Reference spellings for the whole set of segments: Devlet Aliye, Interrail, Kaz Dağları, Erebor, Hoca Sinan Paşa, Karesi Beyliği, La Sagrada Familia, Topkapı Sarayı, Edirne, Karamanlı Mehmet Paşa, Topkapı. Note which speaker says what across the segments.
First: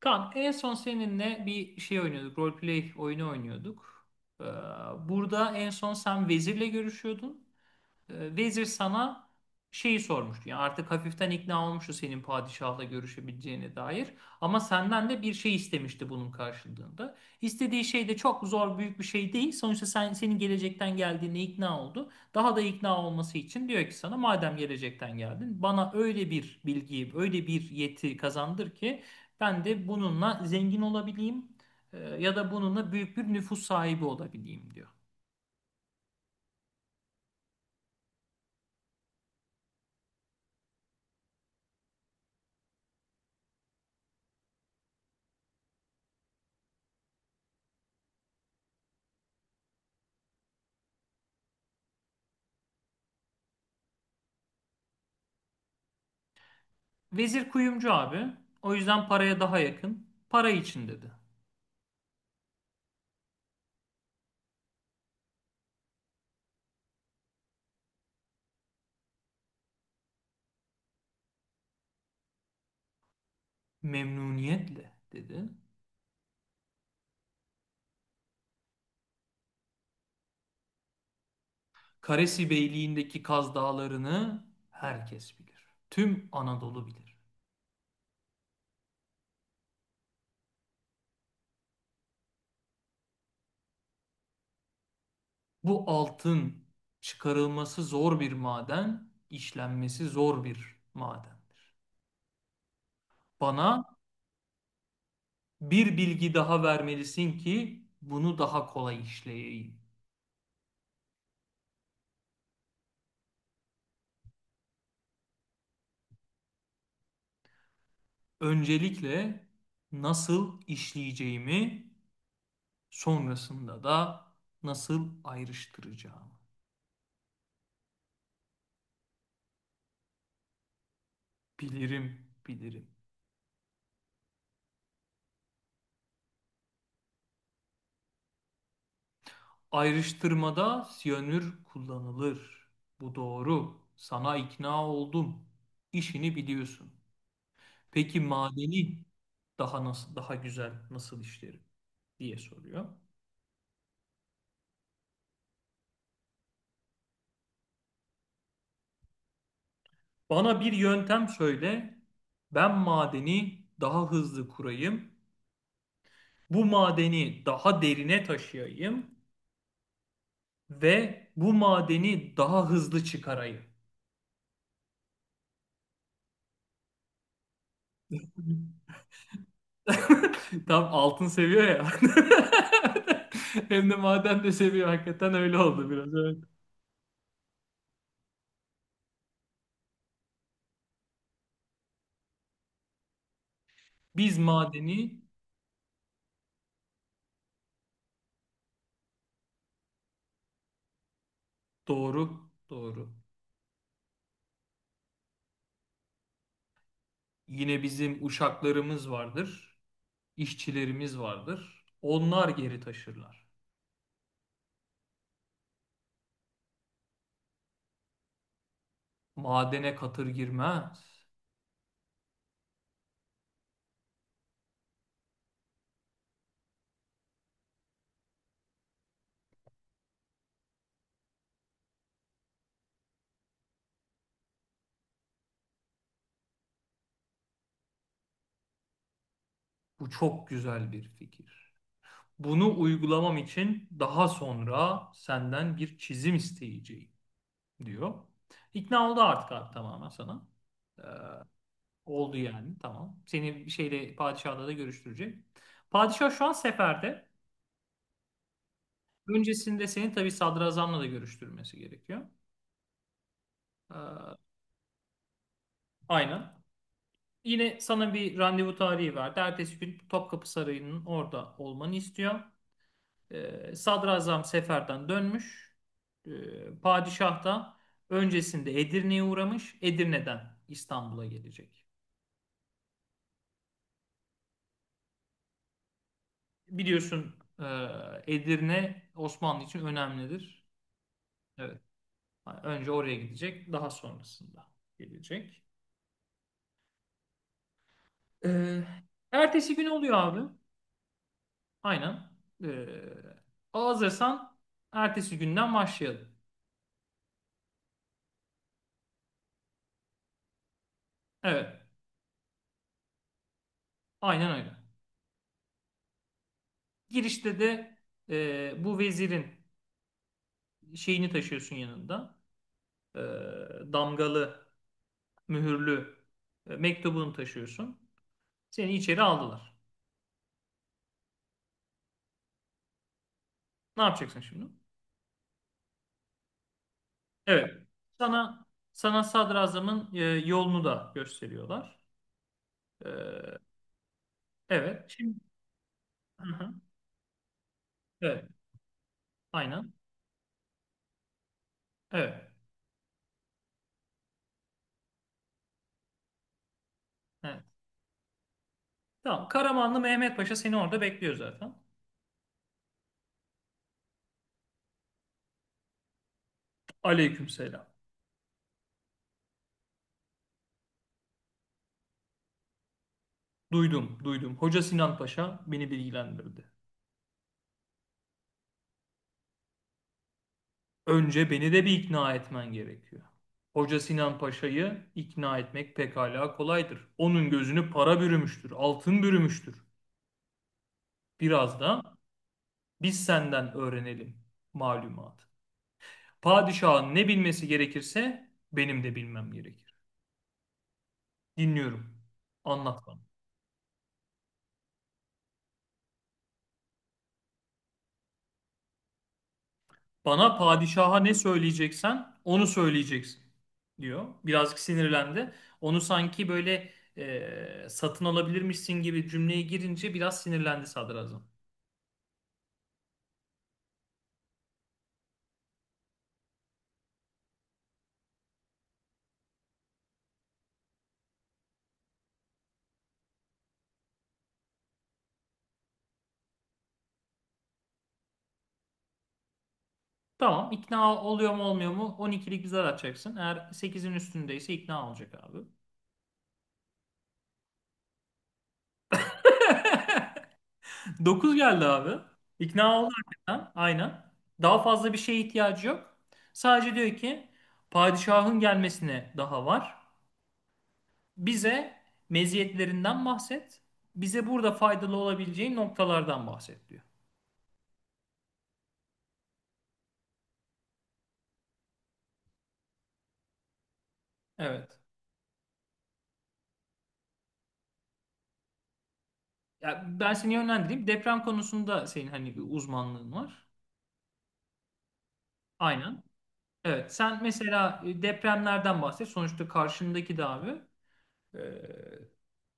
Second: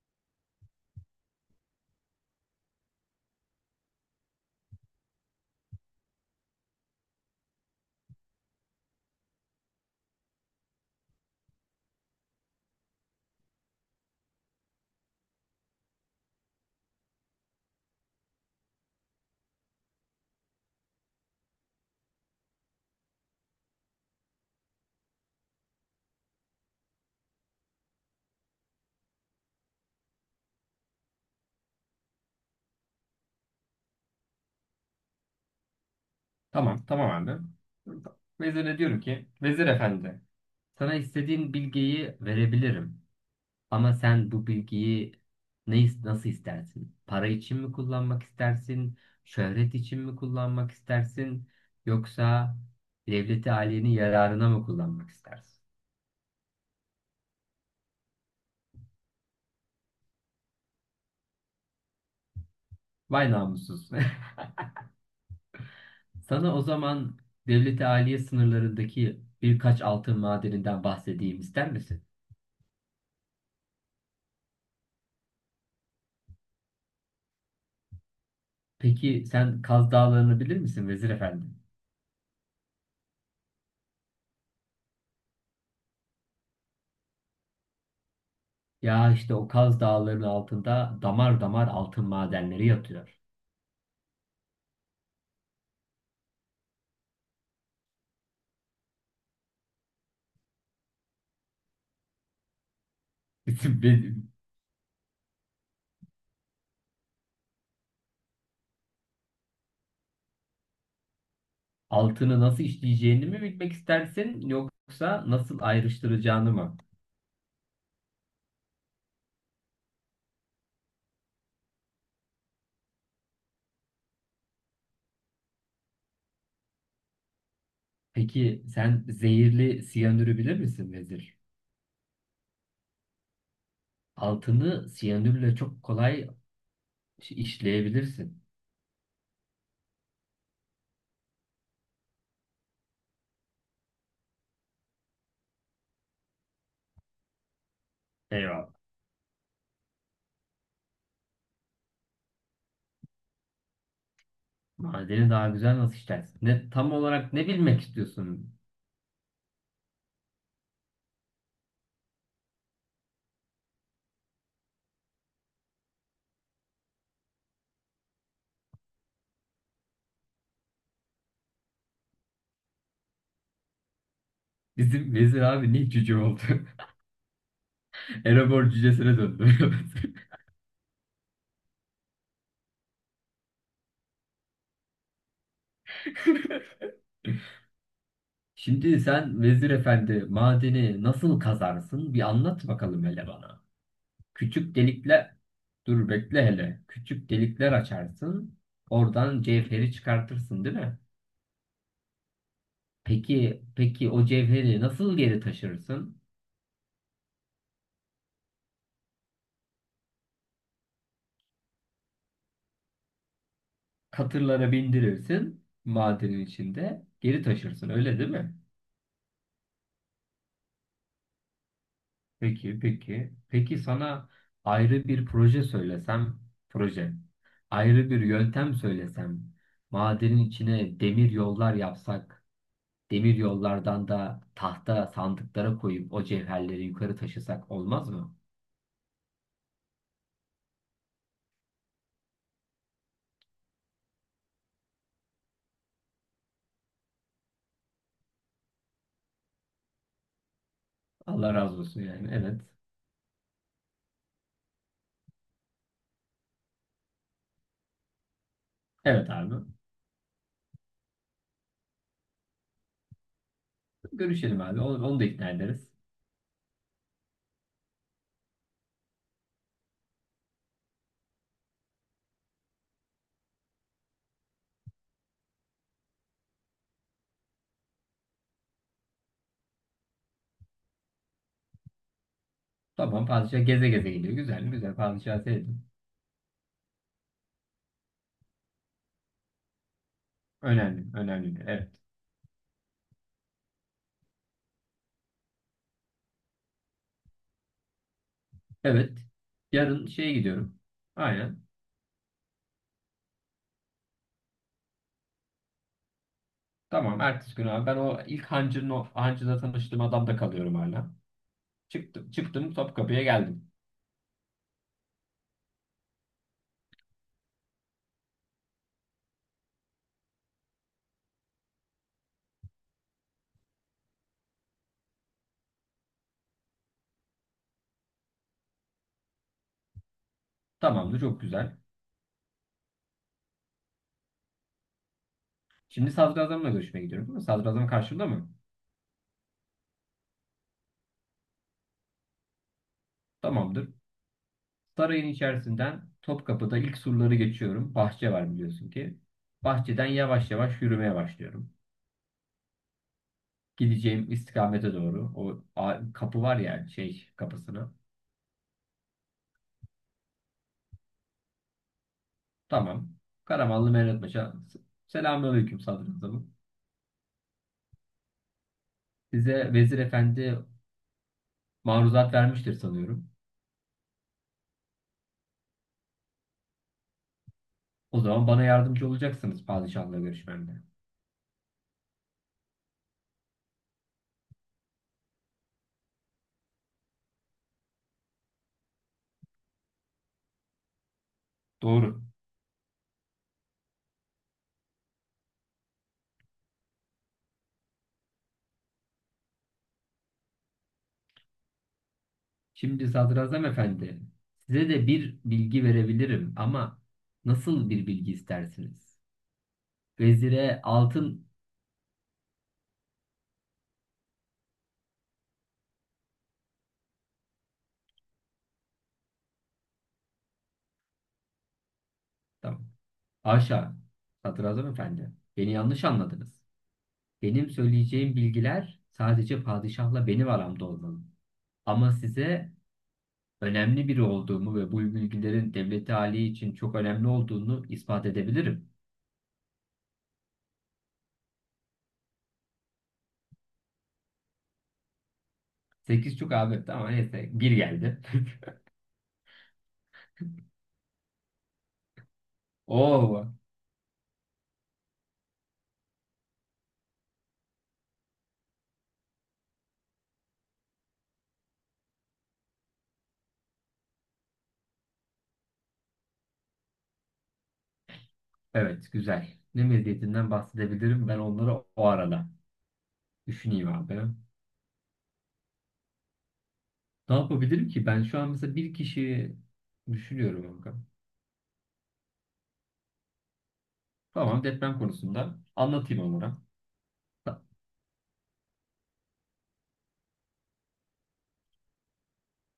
Speaker 1: Kaan en son seninle bir şey oynuyorduk. Roleplay oyunu oynuyorduk. Ee, Burada en son sen vezirle görüşüyordun. Vezir sana şeyi sormuştu. Yani artık hafiften ikna olmuştu senin padişahla görüşebileceğine dair. Ama senden de bir şey istemişti bunun karşılığında. İstediği şey de çok zor büyük bir şey değil. Sonuçta senin gelecekten geldiğine ikna oldu. Daha da ikna olması için diyor ki sana madem gelecekten geldin bana öyle bir bilgiyi, öyle bir yeti kazandır ki ben de bununla zengin olabileyim ya da bununla büyük bir nüfus sahibi olabileyim diyor.
Speaker 2: Tamam, tamam abi. Vezire diyorum ki, Vezir Efendi, sana istediğin bilgiyi verebilirim. Ama sen bu bilgiyi nasıl istersin? Para için mi kullanmak istersin? Şöhret için mi kullanmak istersin? Yoksa devleti aliyenin yararına mı kullanmak istersin?
Speaker 1: Vezir kuyumcu abi. O yüzden paraya daha yakın. Para için dedi.
Speaker 2: Vay namussuz. Sana o zaman devleti aliye sınırlarındaki birkaç altın madeninden bahsedeyim ister misin?
Speaker 1: Memnuniyetle dedi.
Speaker 2: Peki sen Kaz Dağları'nı bilir misin Vezir Efendi?
Speaker 1: Karesi Beyliği'ndeki Kaz Dağları'nı herkes bilir. Tüm Anadolu bilir.
Speaker 2: Ya işte o Kaz Dağları'nın altında damar damar altın madenleri yatıyor.
Speaker 1: Bu altın çıkarılması zor bir maden, işlenmesi zor bir madendir. Bana
Speaker 2: Benim
Speaker 1: bir bilgi daha vermelisin ki bunu daha kolay işleyeyim.
Speaker 2: altını nasıl işleyeceğini mi bilmek istersin yoksa nasıl ayrıştıracağını mı?
Speaker 1: Öncelikle nasıl işleyeceğimi, sonrasında da nasıl ayrıştıracağımı.
Speaker 2: Peki sen zehirli siyanürü bilir misin Vezir?
Speaker 1: Bilirim, bilirim.
Speaker 2: Altını siyanürle çok kolay işleyebilirsin.
Speaker 1: Ayrıştırmada siyanür kullanılır. Bu doğru. Sana ikna oldum. İşini biliyorsun. Peki
Speaker 2: Eyvallah.
Speaker 1: madeni daha güzel nasıl işlerim diye soruyor.
Speaker 2: Madeni daha güzel nasıl işlersin? Tam olarak ne bilmek istiyorsun?
Speaker 1: Bana bir yöntem söyle. Ben madeni daha hızlı kurayım. Bu madeni daha derine taşıyayım ve bu madeni daha hızlı çıkarayım.
Speaker 2: Bizim Vezir abi ne cüce oldu? Erebor cücesine döndü.
Speaker 1: Tam altın seviyor ya. Hem de maden de seviyor. Hakikaten öyle oldu biraz. Evet.
Speaker 2: Şimdi sen Vezir Efendi madeni nasıl kazarsın? Bir anlat bakalım hele bana.
Speaker 1: Biz
Speaker 2: Küçük
Speaker 1: madeni.
Speaker 2: delikler, dur bekle hele. Küçük delikler açarsın. Oradan cevheri çıkartırsın, değil mi?
Speaker 1: Doğru, doğru.
Speaker 2: Peki, peki o cevheri nasıl geri taşırsın?
Speaker 1: Yine bizim uşaklarımız vardır, işçilerimiz vardır. Onlar geri taşırlar.
Speaker 2: Katırlara bindirirsin madenin içinde. Geri taşırsın, öyle değil mi?
Speaker 1: Madene katır girmez.
Speaker 2: Peki, peki. Peki sana ayrı bir proje söylesem, proje. Ayrı bir yöntem söylesem, madenin içine demir yollar yapsak, demir yollardan da tahta sandıklara koyup o cevherleri yukarı taşısak olmaz mı?
Speaker 1: Bu çok güzel bir fikir. Bunu uygulamam için daha sonra senden bir çizim isteyeceğim diyor. İkna oldu artık abi tamamen sana.
Speaker 2: Allah razı olsun yani.
Speaker 1: Oldu
Speaker 2: Evet.
Speaker 1: yani. Tamam. Seni şeyle padişahla da görüştürecek. Padişah şu an seferde.
Speaker 2: Evet abi.
Speaker 1: Öncesinde seni tabii sadrazamla da görüştürmesi gerekiyor. Ee,
Speaker 2: Görüşelim abi. Onu da ikna ederiz.
Speaker 1: aynen. Yine sana bir randevu tarihi verdi. Ertesi gün Topkapı Sarayı'nın orada olmanı istiyor. Sadrazam seferden dönmüş. Padişah da öncesinde Edirne'ye uğramış. Edirne'den İstanbul'a gelecek.
Speaker 2: Tamam padişah geze geze geliyor. Güzel mi? Güzel. Padişah sevdim.
Speaker 1: Biliyorsun e, Edirne Osmanlı için önemlidir.
Speaker 2: Önemli. Önemli.
Speaker 1: Evet.
Speaker 2: Evet.
Speaker 1: Önce oraya gidecek, daha sonrasında gelecek. Ee,
Speaker 2: Evet.
Speaker 1: ertesi gün
Speaker 2: Yarın
Speaker 1: oluyor
Speaker 2: şeye
Speaker 1: abi.
Speaker 2: gidiyorum. Aynen.
Speaker 1: Aynen. Ee, hazırsan ertesi günden başlayalım.
Speaker 2: Tamam ertesi gün abi ben o ilk hancının o hancıda tanıştığım adamda kalıyorum hala.
Speaker 1: Evet,
Speaker 2: Çıktım Topkapı'ya geldim.
Speaker 1: aynen öyle. Girişte de bu vezirin şeyini taşıyorsun yanında. Ee, damgalı, mühürlü mektubunu taşıyorsun. Seni içeri aldılar.
Speaker 2: Tamamdır çok güzel.
Speaker 1: Ne yapacaksın şimdi?
Speaker 2: Şimdi sadrazamla görüşmeye gidiyorum değil mi?
Speaker 1: Evet.
Speaker 2: Sadrazam karşımda mı?
Speaker 1: Sana sana sadrazamın yolunu da gösteriyorlar. Ee,
Speaker 2: Tamamdır.
Speaker 1: evet.
Speaker 2: Sarayın
Speaker 1: Şimdi.
Speaker 2: içerisinden
Speaker 1: Hı hı.
Speaker 2: Topkapı'da ilk surları geçiyorum. Bahçe
Speaker 1: Evet.
Speaker 2: var biliyorsun ki.
Speaker 1: Aynen.
Speaker 2: Bahçeden yavaş yavaş yürümeye başlıyorum.
Speaker 1: Evet.
Speaker 2: Gideceğim istikamete doğru. Kapı var ya şey
Speaker 1: Evet.
Speaker 2: kapısına.
Speaker 1: Tamam. Karamanlı Mehmet Paşa seni orada bekliyor zaten.
Speaker 2: Tamam. Karamanlı Mehmet Paşa. Selamünaleyküm sadrazamım.
Speaker 1: Aleykümselam.
Speaker 2: Size vezir efendi maruzat vermiştir sanıyorum.
Speaker 1: Duydum, duydum. Hoca Sinan Paşa beni bilgilendirdi.
Speaker 2: O zaman bana yardımcı olacaksınız padişahla görüşmemde.
Speaker 1: Önce beni de bir ikna etmen gerekiyor. Hoca Sinan Paşa'yı ikna etmek pekala kolaydır. Onun gözünü para bürümüştür, altın bürümüştür. Biraz da
Speaker 2: Doğru.
Speaker 1: biz senden öğrenelim malumat. Padişahın ne bilmesi gerekirse benim de bilmem gerekir. Dinliyorum. Anlat
Speaker 2: Şimdi
Speaker 1: bana.
Speaker 2: sadrazam efendi, size de bir bilgi verebilirim ama nasıl bir bilgi istersiniz?
Speaker 1: Bana
Speaker 2: Vezire
Speaker 1: padişaha ne
Speaker 2: altın...
Speaker 1: söyleyeceksen onu söyleyeceksin diyor. Birazcık sinirlendi. Onu sanki böyle satın alabilirmişsin gibi cümleye girince biraz sinirlendi sadrazam.
Speaker 2: Tamam. Haşa. Sadrazam efendi, beni yanlış anladınız. Benim söyleyeceğim bilgiler sadece padişahla benim aramda olmalı. Ama size önemli biri olduğumu ve bu bilgilerin devleti hali için çok önemli olduğunu ispat edebilirim.
Speaker 1: Tamam, ikna oluyor mu olmuyor mu 12'lik bir zar atacaksın. Eğer 8'in üstündeyse ikna olacak abi.
Speaker 2: Sekiz çok abi. Tamam neyse. Bir geldi.
Speaker 1: 9 geldi abi. İkna oldu
Speaker 2: Oo,
Speaker 1: hakikaten. Aynen. Daha fazla bir şeye ihtiyacı yok. Sadece diyor ki padişahın gelmesine daha var. Bize meziyetlerinden bahset. Bize burada faydalı olabileceği noktalardan bahset diyor.
Speaker 2: evet güzel. Ne medyatinden bahsedebilirim ben onları o arada. Düşüneyim abi.
Speaker 1: Evet.
Speaker 2: Ne yapabilirim ki? Ben şu an mesela bir kişi
Speaker 1: Ya ben seni
Speaker 2: düşünüyorum kanka.
Speaker 1: yönlendireyim. Deprem konusunda senin hani bir uzmanlığın var.
Speaker 2: Tamam deprem konusunda
Speaker 1: Aynen.
Speaker 2: anlatayım onlara.
Speaker 1: Evet. Sen mesela depremlerden bahset. Sonuçta karşındaki de abi e,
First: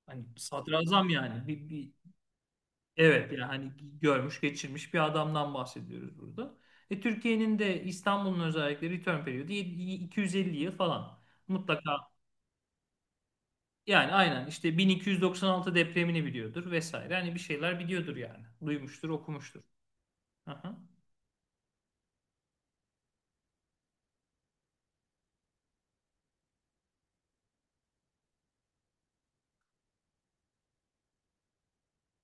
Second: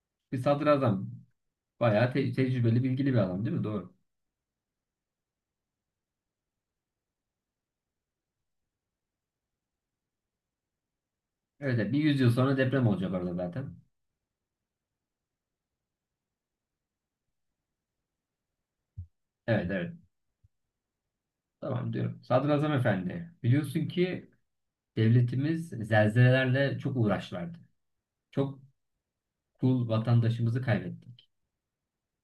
Speaker 1: hani
Speaker 2: Bir
Speaker 1: sadrazam
Speaker 2: sadrazam
Speaker 1: yani. Bir, bir,
Speaker 2: bayağı tecrübeli bilgili bir
Speaker 1: evet yani
Speaker 2: adam değil mi?
Speaker 1: hani
Speaker 2: Doğru.
Speaker 1: görmüş geçirmiş bir adamdan bahsediyoruz burada. Türkiye'nin de İstanbul'un özellikle return periyodu 7- 250 yıl falan.
Speaker 2: Evet, evet, bir
Speaker 1: Mutlaka.
Speaker 2: yüzyıl sonra deprem olacak orada zaten.
Speaker 1: Yani aynen işte 1296 depremini biliyordur vesaire. Hani bir şeyler biliyordur yani. Duymuştur, okumuştur.
Speaker 2: Evet, evet,
Speaker 1: Aha.
Speaker 2: tamam diyorum. Sadrazam efendi biliyorsun ki devletimiz zelzelelerle çok uğraşlardı. Çok kul vatandaşımızı kaybetti.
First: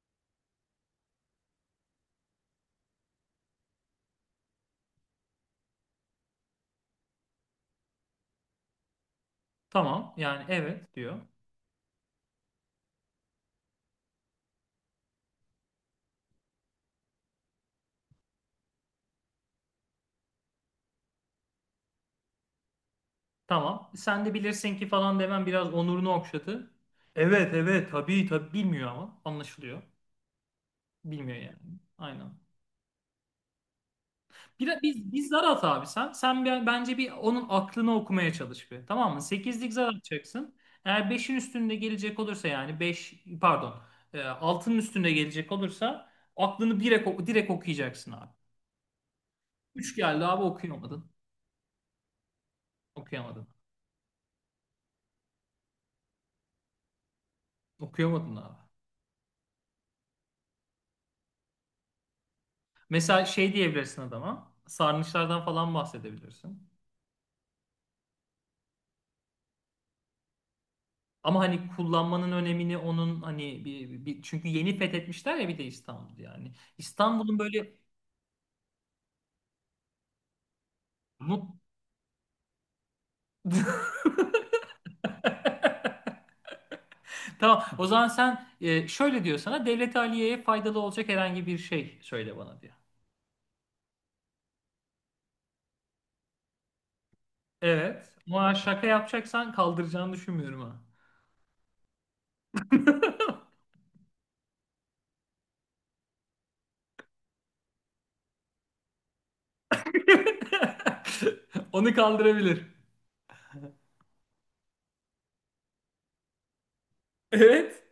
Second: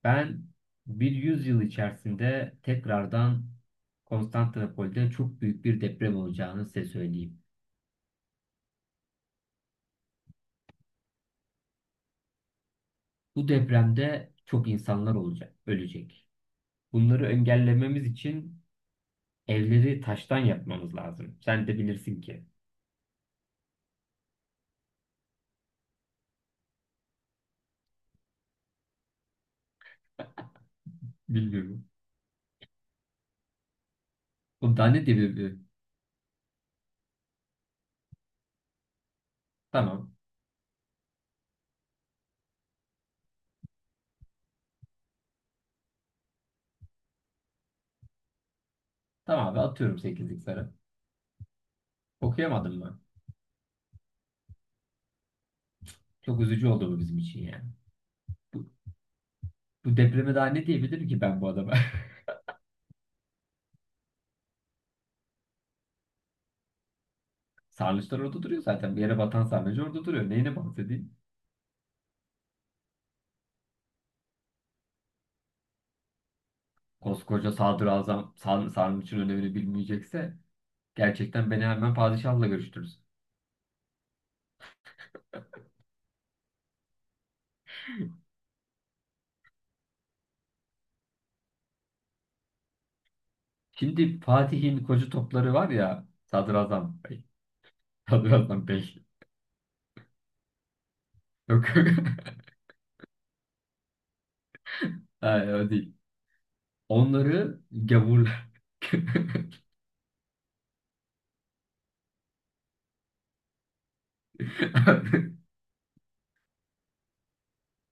Speaker 2: Ben bir yüzyıl içerisinde tekrardan Konstantinopol'de çok büyük bir deprem olacağını size söyleyeyim.
Speaker 1: Tamam yani evet diyor.
Speaker 2: Bu depremde çok insanlar olacak, ölecek. Bunları engellememiz için evleri taştan yapmamız lazım. Sen de bilirsin ki.
Speaker 1: Tamam sen de bilirsin ki falan demem biraz onurunu okşadı. Evet evet, tabii tabii bilmiyor ama anlaşılıyor. Bilmiyor yani.
Speaker 2: Bilmiyorum.
Speaker 1: Aynen.
Speaker 2: Bu da ne diye
Speaker 1: Biz zar
Speaker 2: bir...
Speaker 1: at abi sen. Sen bence bir onun aklını okumaya çalış bir. Tamam mı? Sekizlik zar
Speaker 2: Tamam.
Speaker 1: atacaksın. Eğer beşin üstünde gelecek olursa, yani 5 pardon 6'nın üstünde gelecek olursa aklını direkt okuyacaksın abi.
Speaker 2: Tamam abi
Speaker 1: Üç
Speaker 2: atıyorum
Speaker 1: geldi
Speaker 2: sekizlik
Speaker 1: abi,
Speaker 2: sarı.
Speaker 1: okuyamadın.
Speaker 2: Okuyamadım mı?
Speaker 1: Okuyamadın.
Speaker 2: Çok üzücü oldu bu bizim için yani.
Speaker 1: Okuyamadın abi.
Speaker 2: Bu, bu depreme daha ne diyebilirim ki ben bu adama?
Speaker 1: Mesela şey diyebilirsin adama. Sarnıçlardan falan bahsedebilirsin.
Speaker 2: Sarnıçlar orada duruyor zaten. Bir yere batan sarnıcı orada duruyor. Neyine bahsedeyim?
Speaker 1: Ama hani kullanmanın önemini onun hani çünkü yeni fethetmişler ya bir de İstanbul yani. İstanbul'un
Speaker 2: Koskoca
Speaker 1: böyle
Speaker 2: sadrazam sarnıcın önemini bilmeyecekse
Speaker 1: mut
Speaker 2: gerçekten beni hemen padişahla görüştürürüz.
Speaker 1: Tamam. O zaman sen şöyle diyor sana Devlet Aliye'ye faydalı olacak herhangi bir şey söyle bana diyor.
Speaker 2: Şimdi Fatih'in koca topları var ya sadrazam bey.
Speaker 1: Evet. Ama
Speaker 2: Sadrazam
Speaker 1: şaka
Speaker 2: bey.
Speaker 1: yapacaksan kaldıracağını düşünmüyorum ha.
Speaker 2: Yok. Hayır, o değil. Onları gavurlar.
Speaker 1: Onu kaldırabilir. Evet.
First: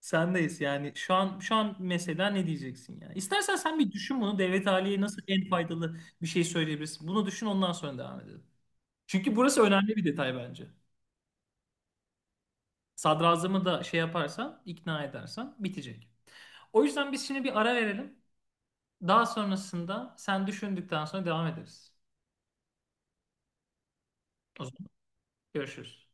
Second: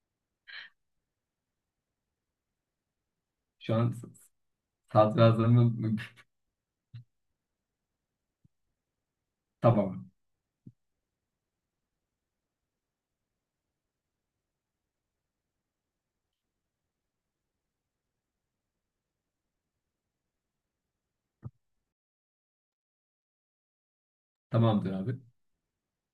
Speaker 1: Sendeyiz yani. Şu an mesela ne diyeceksin yani? İstersen
Speaker 2: Şu
Speaker 1: sen bir
Speaker 2: an
Speaker 1: düşün bunu. Devlet Aliye'ye nasıl en faydalı
Speaker 2: sadrazamın
Speaker 1: bir şey söyleyebilirsin. Bunu düşün, ondan sonra devam edelim. Çünkü burası önemli bir
Speaker 2: tamam.
Speaker 1: detay bence. Sadrazamı da şey yaparsan, ikna edersen bitecek. O yüzden biz şimdi bir ara verelim. Daha sonrasında sen düşündükten sonra devam ederiz. O zaman
Speaker 2: Tamamdır abi.
Speaker 1: görüşürüz.